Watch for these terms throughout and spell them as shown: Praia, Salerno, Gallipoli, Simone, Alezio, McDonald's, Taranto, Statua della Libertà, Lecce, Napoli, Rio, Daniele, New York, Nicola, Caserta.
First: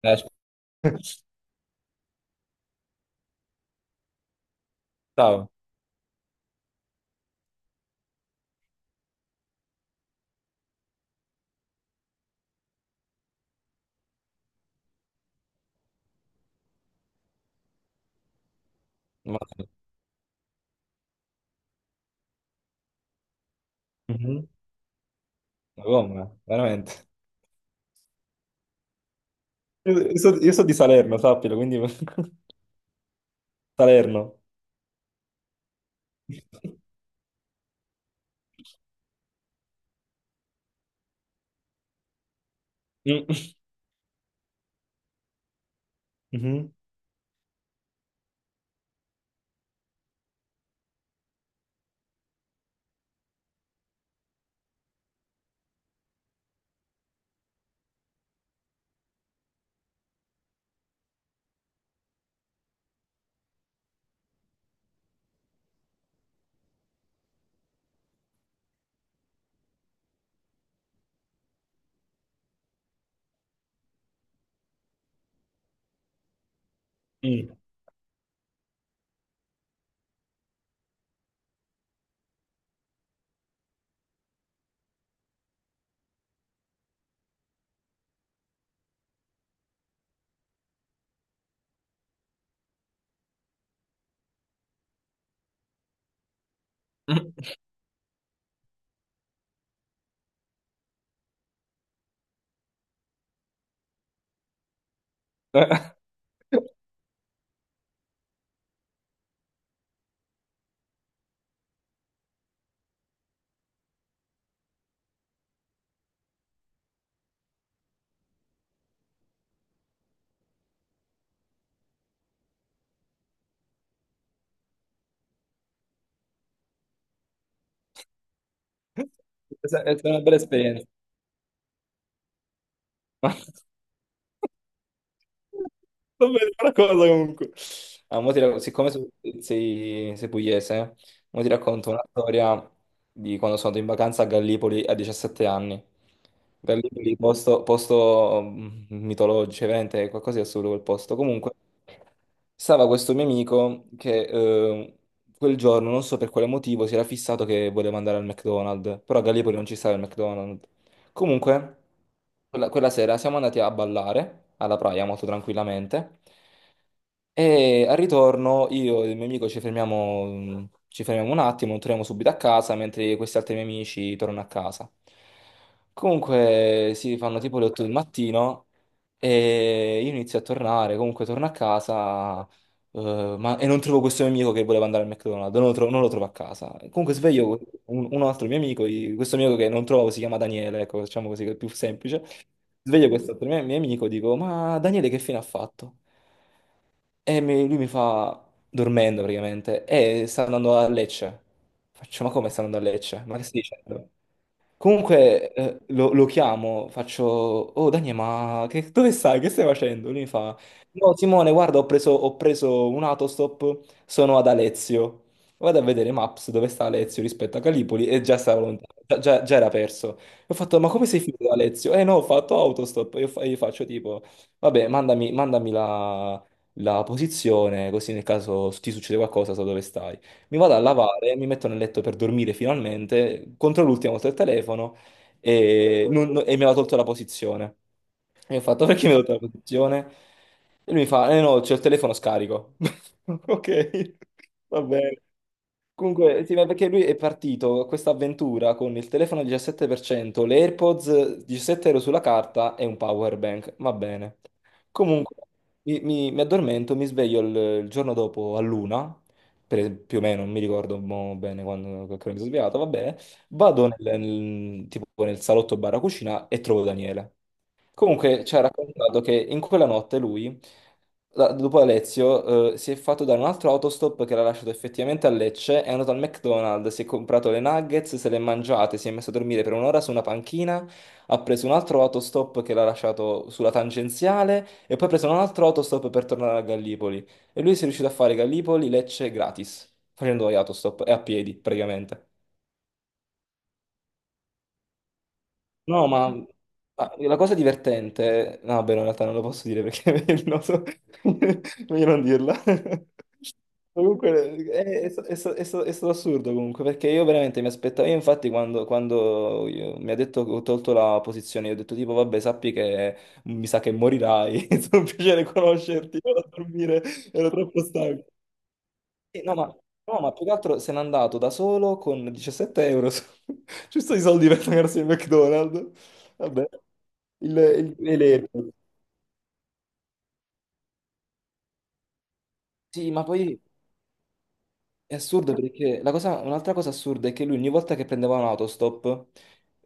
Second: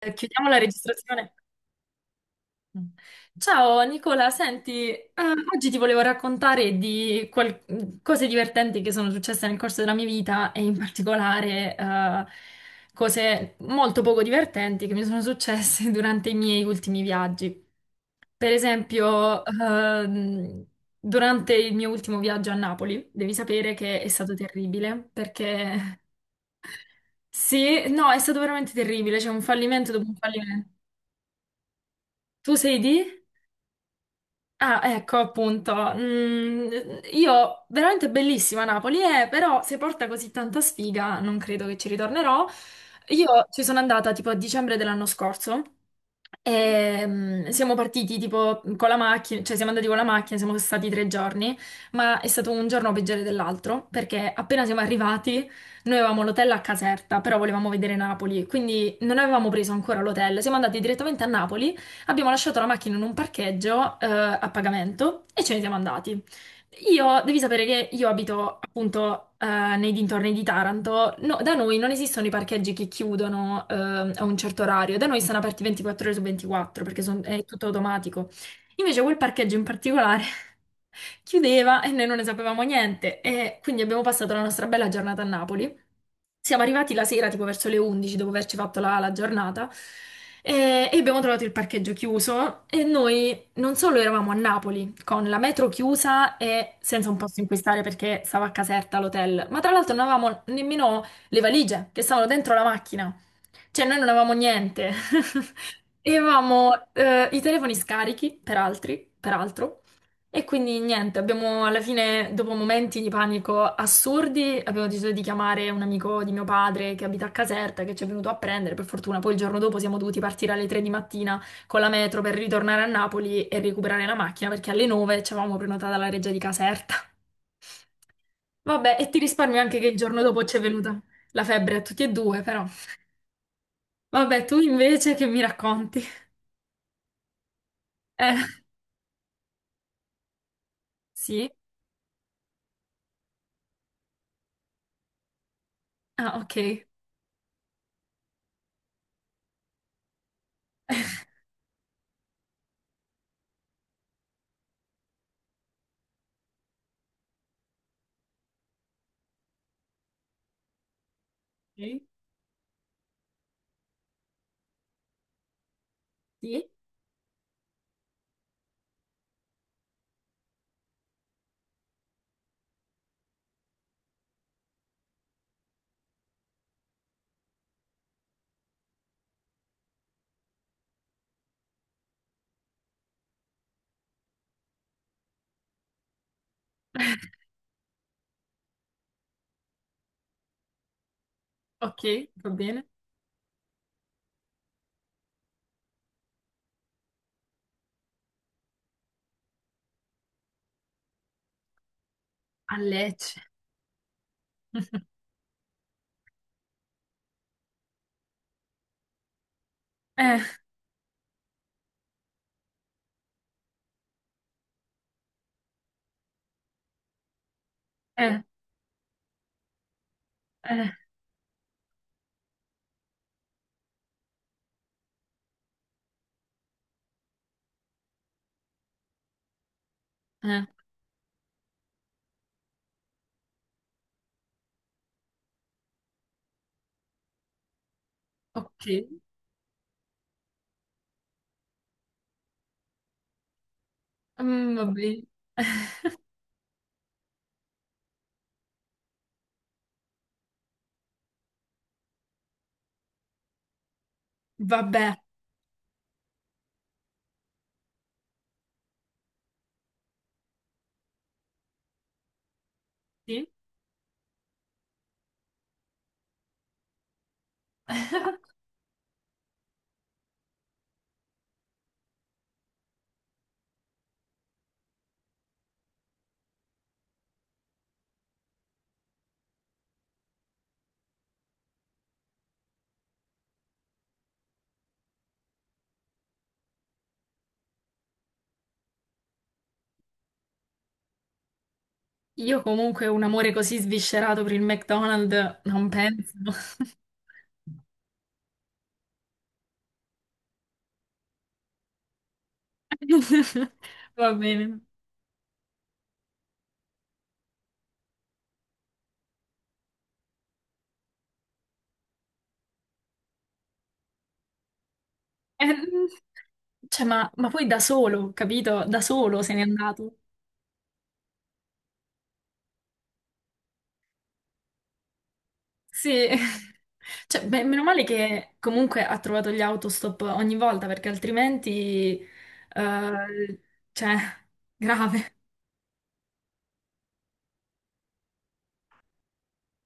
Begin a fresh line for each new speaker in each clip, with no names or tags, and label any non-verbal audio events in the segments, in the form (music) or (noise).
Eh,
Chiudiamo la
ci
registrazione. Ciao Nicola, senti,
pensavo,
oggi ti volevo raccontare di cose divertenti che sono successe nel corso della mia vita e in particolare cose molto poco divertenti che mi sono successe (laughs) durante i miei ultimi viaggi. Per
ma
esempio, durante il mio ultimo viaggio a Napoli, devi sapere che è stato
Mhm.
terribile
Ma
perché
come? Veramente.
(laughs) sì, no, è stato veramente terribile, c'è un fallimento
Io,
dopo un
io so, io so
fallimento.
di Salerno, sappilo, quindi (laughs)
Tu sei di?
Salerno.
Ah, ecco appunto. Io veramente bellissima Napoli, però se porta così tanta sfiga non credo che ci ritornerò.
Mm.
Io ci sono andata tipo a dicembre dell'anno scorso
Mhm.
e siamo partiti tipo con la macchina, cioè siamo andati con la macchina, siamo stati 3 giorni, ma è stato un giorno peggiore dell'altro perché appena siamo arrivati noi avevamo l'hotel a Caserta, però volevamo vedere Napoli, quindi non avevamo preso ancora l'hotel, siamo andati direttamente a Napoli. Abbiamo lasciato la macchina in un parcheggio, a pagamento e ce ne siamo andati. Io, devi sapere che io abito appunto nei dintorni di Taranto. No, da noi non esistono i parcheggi che chiudono a un certo orario, da noi sono aperti 24 ore su 24 perché è
Mm.
tutto automatico. Invece quel parcheggio in particolare chiudeva e noi non ne sapevamo niente e quindi abbiamo passato la nostra bella giornata a Napoli. Siamo arrivati la sera, tipo verso le 11, dopo averci fatto la giornata, e abbiamo trovato il parcheggio chiuso. E noi non solo eravamo a Napoli, con la metro chiusa e senza un posto in cui
(laughs)
stare perché stava a Caserta l'hotel, ma tra l'altro non avevamo nemmeno le valigie che stavano dentro la macchina. Cioè, noi non avevamo niente. (laughs) E avevamo i telefoni scarichi per altri, peraltro, e quindi niente, abbiamo alla fine, dopo momenti di panico assurdi, abbiamo deciso di chiamare un amico di mio padre che abita a Caserta, che ci è venuto a prendere, per fortuna poi il giorno dopo siamo dovuti partire alle 3 di mattina con la metro per ritornare a Napoli e recuperare la macchina, perché alle 9 ci avevamo prenotata la reggia di Caserta. Vabbè, e ti risparmio
È
anche
stata
che il
è stata una
giorno
bella
dopo ci è
esperienza.
venuta la febbre a tutti e due, però. Vabbè, tu invece che mi racconti?
Non vedo una cosa comunque. Ah, mo ti
Eh,
rac- siccome so- sei pugliese, mo ti
sì.
racconto una storia di quando sono andato in vacanza a Gallipoli a 17 anni.
Ah, ok.
Gallipoli, posto, posto mitologico, veramente è qualcosa di assurdo quel posto. Comunque, stava questo mio amico che quel giorno, non so per quale motivo, si era fissato che voleva andare al McDonald's, però a Gallipoli non ci stava il McDonald's. Comunque,
Ok,
quella sera siamo andati a ballare alla Praia molto tranquillamente
sì,
e al ritorno io e il mio amico ci fermiamo un attimo, non torniamo subito a casa, mentre questi altri miei amici tornano a casa. Comunque si fanno tipo le 8 del mattino e io inizio a tornare, comunque torno a casa e non trovo questo mio amico che voleva andare al McDonald's, non lo trovo a casa. Comunque sveglio un altro mio amico, i- questo mio amico che non trovo si chiama Daniele, ecco, diciamo così che è più
ok,
semplice.
va bene.
Sveglio questo altro mio amico, dico, ma Daniele che fine ha fatto? E mi- lui mi fa, dormendo praticamente, e sta andando a Lecce. Faccio, ma come sta
A
andando a Lecce? Ma
Lecce.
che stai dicendo?
(laughs)
Comunque lo chiamo, faccio, oh Daniele, ma che- dove stai? Che stai facendo? Lui mi
Eh,
fa, no Simone, guarda, ho preso un autostop, sono ad Alezio. Vado a vedere Maps dove sta Alezio rispetto a Calipoli e già
eh,
stava lontano, già era perso. E ho fatto, ma
eh,
come sei finito ad Alezio? Eh no, ho fatto autostop. E io, fa- io faccio tipo, vabbè, mandami la posizione, così nel caso ti succede qualcosa so dove stai. Mi
eh.
vado a lavare, mi metto nel letto per dormire finalmente, contro l'ultimo ho avuto il telefono e, e mi aveva tolto la posizione. E ho
Ok,
fatto, (laughs) perché mi ha tolto la posizione? E lui mi fa, eh no, c'è il telefono scarico. (laughs) Ok,
mm,
va
va
bene.
bene. (laughs)
Comunque, sì, ma perché lui è partito a questa avventura con il telefono al 17%, le AirPods 17 euro sulla carta e un power bank. Va bene.
Vabbè,
Comunque, mi addormento, mi sveglio il giorno dopo a luna, per- più o meno, non mi ricordo mo bene quando che ora mi sono svegliato, va bene.
sì.
Vado tipo nel salotto barra cucina e trovo Daniele. Comunque ci ha raccontato che in quella notte lui, la- dopo Alezio, si è fatto dare un altro autostop che l'ha lasciato effettivamente a Lecce, è andato al McDonald's, si è comprato le nuggets, se le è mangiate, si è messo a dormire per 1 ora su una panchina, ha preso un altro autostop che l'ha lasciato sulla tangenziale e poi ha preso un altro autostop per tornare a Gallipoli. E lui si è riuscito a fare Gallipoli-Lecce gratis, facendo gli autostop e a piedi praticamente.
Io comunque un amore così sviscerato per il McDonald's non
No,
penso.
ma la cosa divertente, no, beh, no, in realtà non lo posso dire perché (laughs) è il noto, (laughs) meglio non dirla.
(laughs)
(laughs)
Va
Comunque
bene.
è, è stato assurdo comunque perché io veramente mi aspettavo, io infatti quando io- mi ha detto che ho tolto la posizione, io ho detto tipo vabbè sappi che mi sa che morirai, (laughs) è stato un piacere
Eh, mm,
conoscerti, vado a dormire,
Cioè, ma
ero
poi da
troppo stanco.
solo, capito? Da solo
Sì,
se
no,
n'è
ma,
andato.
no, ma più che altro se n'è andato da solo con 17 euro. Su- (laughs) Giusto i soldi per pagarsi il McDonald's.
Sì,
Vabbè,
(laughs) cioè, beh, meno male che
l'elettrico.
comunque ha trovato gli autostop ogni volta perché altrimenti,
Sì, ma poi
eh, cioè,
è
grave.
assurdo perché la cosa- un'altra cosa assurda è che lui ogni volta che prendeva un autostop,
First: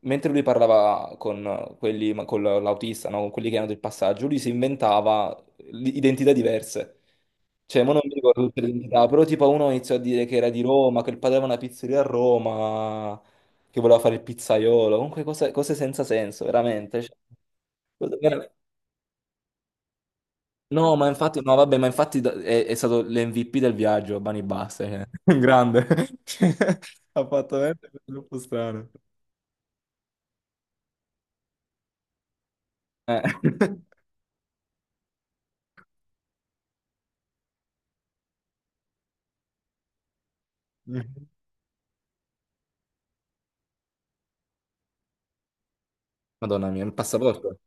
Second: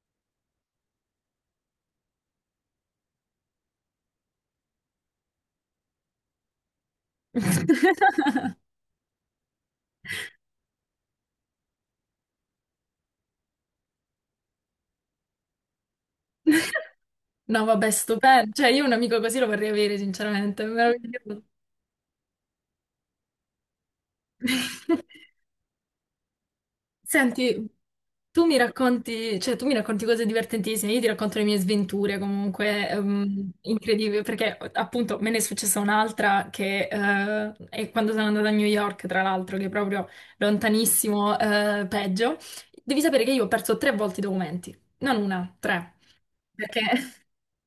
mentre lui parlava con quelli, ma con l'autista, no? Con quelli che erano del passaggio, lui si inventava l- identità diverse. Cioè, mo non mi ricordo
(laughs)
tutte le identità, però tipo uno iniziò a dire che era di Roma, che il padre aveva una pizzeria a Roma, che voleva fare il pizzaiolo, comunque cose senza senso, veramente. Cioè,
No, vabbè,
cosa-
stupendo.
veramente.
Cioè, io un amico così lo vorrei avere, sinceramente, è
No, ma infatti,
meraviglioso.
no, vabbè, ma infatti da- è stato l'MVP del viaggio, Bani Basta, cioè.
(laughs)
(laughs) Un grande. (laughs) Cioè, ha fatto
Senti,
veramente troppo
tu mi
strano.
racconti, cioè, tu mi racconti cose divertentissime, io ti racconto le mie sventure comunque
Eh.
incredibili, perché appunto me ne è successa un'altra che è quando sono andata a New York, tra l'altro, che è proprio lontanissimo,
(laughs)
peggio. Devi sapere che io ho perso tre volte i documenti, non una, tre,
Madonna
perché.
mia, il passaporto.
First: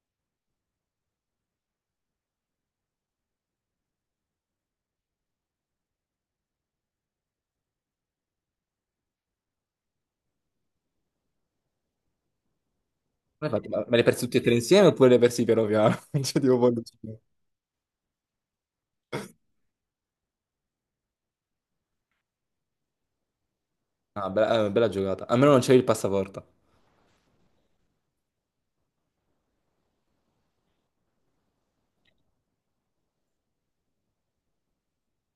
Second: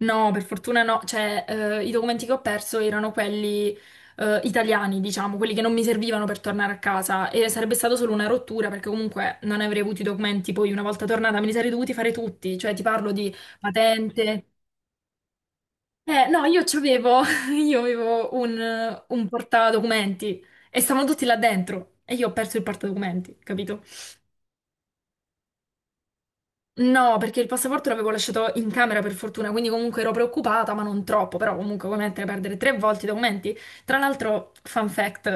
No, per fortuna no, cioè i documenti che ho perso erano quelli italiani, diciamo, quelli che non mi servivano per tornare a casa e sarebbe stata solo una rottura perché comunque non avrei avuto i documenti, poi una volta tornata me li sarei dovuti fare tutti, cioè ti parlo di
Come hai fatto? Ma me le hai persi tutti e
patente.
tre insieme oppure le hai persi piano piano? (laughs) Cioè,
No,
tipo,
io
poi-
c'avevo, (laughs) io avevo un, portadocumenti e stavano tutti là dentro e io ho perso il portadocumenti, capito?
Ah, bella, bella giocata. Almeno non c'è il passaporto.
No, perché il passaporto l'avevo lasciato in camera per fortuna, quindi comunque ero preoccupata, ma non troppo, però comunque come mettere a perdere tre volte i documenti? Tra l'altro, fun fact,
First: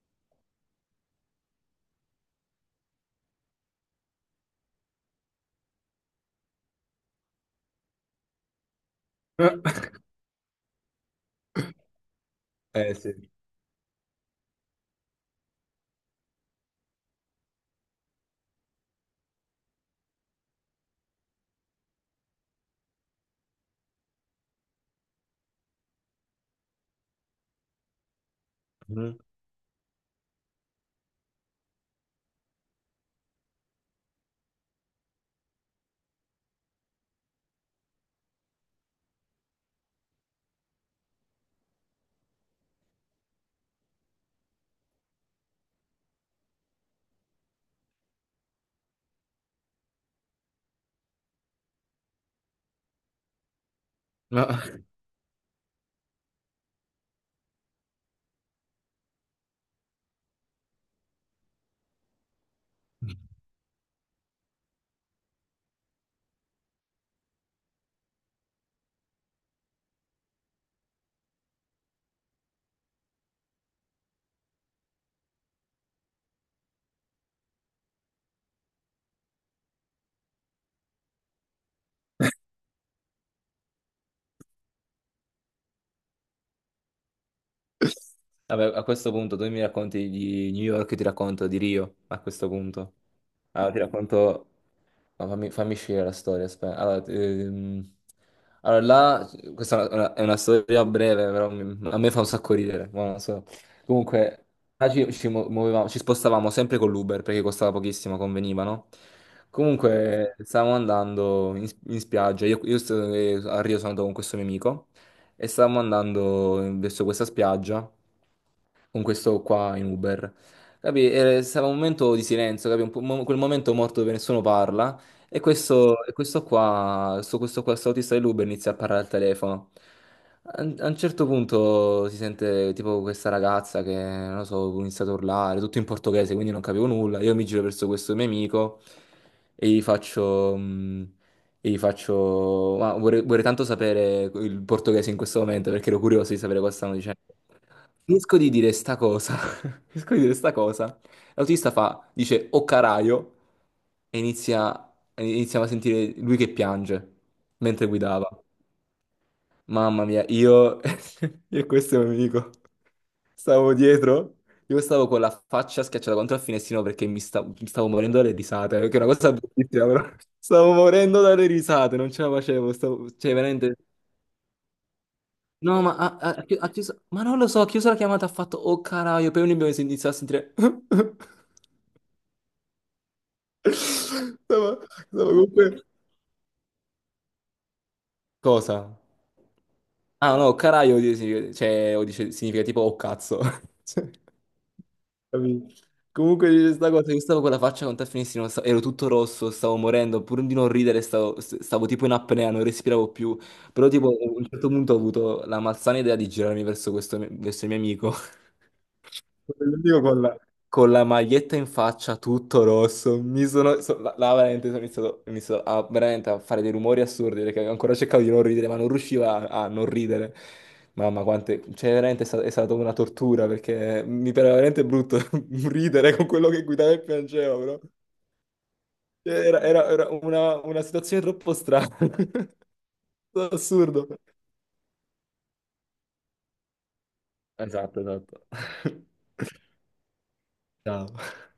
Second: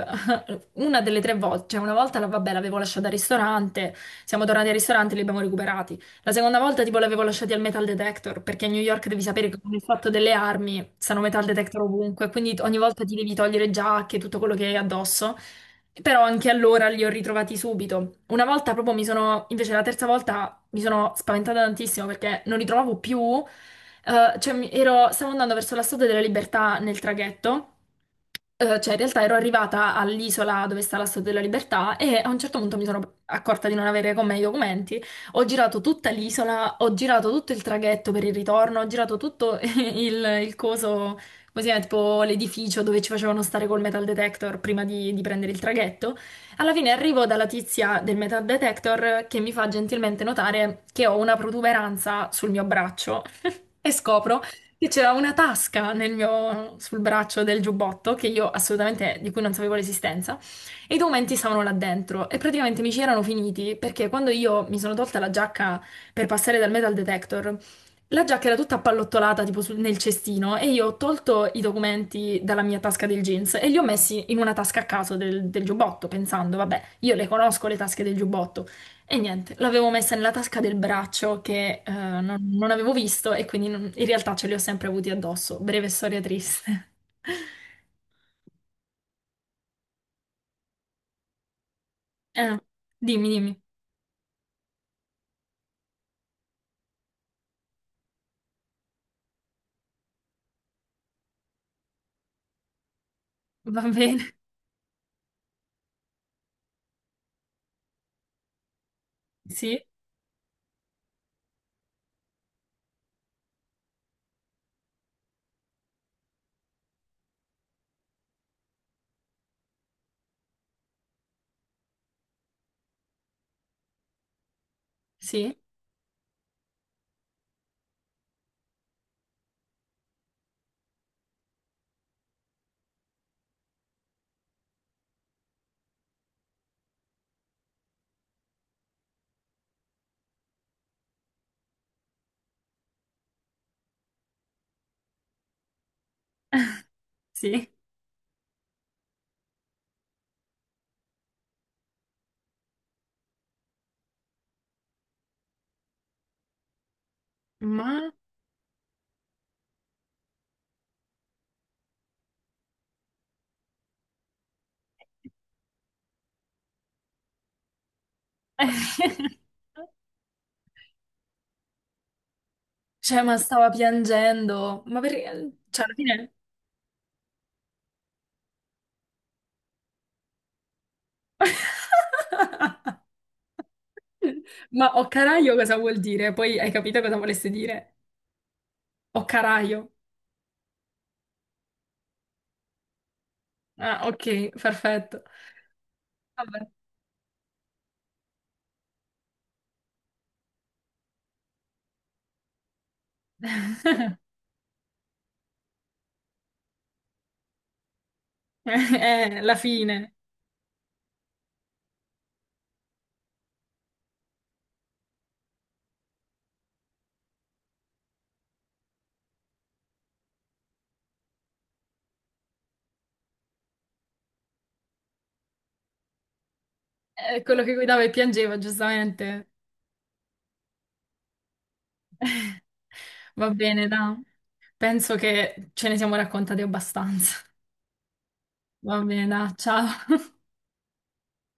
volte, una delle tre volte, cioè una volta la, vabbè, l'avevo lasciata al ristorante, siamo tornati al ristorante e li abbiamo recuperati. La seconda volta tipo l'avevo lasciati al metal detector, perché a New York devi sapere che con il
(laughs)
fatto delle armi stanno metal detector ovunque, quindi ogni
Eh
volta ti
sì.
devi togliere giacche, tutto quello che hai addosso. Però anche allora li ho ritrovati subito. Una volta proprio mi sono, invece la terza volta mi sono spaventata tantissimo perché non li trovavo più. Cioè, stavo andando verso la Statua della Libertà nel traghetto. Cioè, in
Mhm.
realtà ero arrivata all'isola dove sta la Statua della Libertà e a un certo punto mi sono accorta di non avere con me i documenti. Ho girato tutta l'isola, ho girato tutto il traghetto per il ritorno, ho girato tutto (laughs) il, coso, così è, tipo l'edificio dove ci facevano stare col metal detector prima di prendere il traghetto. Alla fine arrivo dalla tizia del metal detector che mi fa gentilmente notare che ho una protuberanza sul mio braccio e scopro
Ma
che
(laughs)
c'era una tasca nel mio, sul braccio del giubbotto che io assolutamente di cui non sapevo l'esistenza e i documenti stavano là dentro e praticamente mi ci erano finiti perché quando io mi sono tolta la giacca per passare dal metal detector, la giacca era tutta appallottolata tipo nel cestino e io ho tolto i documenti dalla mia tasca del jeans e li ho messi in una tasca a caso del giubbotto pensando, vabbè, io le conosco le tasche del giubbotto, e niente, l'avevo messa nella tasca del braccio che non avevo visto e quindi in realtà ce li ho sempre avuti addosso. Breve storia triste. (laughs)
vabbè, a questo punto tu mi racconti di New York, io ti racconto di Rio, a questo
Eh,
punto.
dimmi, dimmi.
Allora, ti racconto no, fammi scegliere la storia, aspetta. Allora, allora, là, questa è una storia breve, però mi- a me fa un sacco ridere, ma non so.
Va bene.
Comunque, là ci spostavamo sempre con l'Uber perché costava pochissimo, conveniva, no?
Sì,
Comunque, stavamo andando in spiaggia, a Rio sono andato con questo mio amico e stavamo andando verso questa spiaggia con questo qua in Uber. Capì? Stava un momento di silenzio, capì? Un po- mo- quel momento morto dove nessuno parla. E
sì,
questo, questo autista dell'Uber inizia a parlare al telefono. A un certo punto si sente tipo questa ragazza che, non lo so, inizia ad urlare, tutto in portoghese, quindi non capivo nulla. Io mi giro verso questo mio amico e gli faccio... e gli faccio, ma vorrei tanto sapere il portoghese in questo momento perché ero curioso di sapere cosa stanno dicendo.
sì.
Riesco di dire sta cosa, (laughs) riesco di dire sta cosa. L'autista fa, dice o caraio e iniziamo a sentire lui che piange mentre
Ma...
guidava. Mamma mia, io... (laughs) io questo è un amico. Stavo dietro, io stavo con la faccia schiacciata contro il finestrino perché mi stavo morendo dalle risate, che è una cosa
(laughs)
bruttissima, però (laughs) stavo morendo dalle risate, non ce la facevo, stavo...
Cioè,
cioè
ma stava
veramente...
piangendo. Ma perché...
No,
Cioè,
ma
alla fine...
ha chiuso... Ma non lo so, ha chiuso la chiamata, ha fatto... Oh caraio, poi abbiamo iniziato a sentire... (laughs)
(laughs) Ma o
Stavo
caraio cosa
comunque...
vuol dire? Poi hai capito cosa volesse dire?
Cosa?
O caraio.
Ah no, caraio, di- significa- cioè, o dice- significa tipo oh cazzo.
Ah, ok,
(laughs)
perfetto.
Capito? Comunque dice
Vabbè.
questa cosa, io stavo con la faccia con te finissimo, sta- ero tutto rosso, stavo morendo, pur di non ridere stavo tipo in apnea, non respiravo più, però tipo a un certo punto ho avuto la malsana idea di girarmi verso questo, verso il mio amico
(laughs) La
l'unico
fine.
con la maglietta in faccia, tutto rosso, mi sono, so- là, là veramente sono iniziato, ho iniziato a, veramente a fare dei rumori assurdi perché ancora cercavo di non ridere, ma non riuscivo a, a non ridere. Mamma, quante, cioè veramente è sta- è stata, una tortura perché mi pareva veramente brutto (laughs) ridere con quello che guidava e piangevo,
Quello che
però
guidava e piangeva,
cioè,
giustamente.
era, era- era una situazione troppo strana,
(laughs) Va
(laughs)
bene,
assurdo.
da. Penso che ce ne siamo raccontati abbastanza.
Esatto, esatto.
Va
(laughs)
bene, da. Ciao.
Ciao.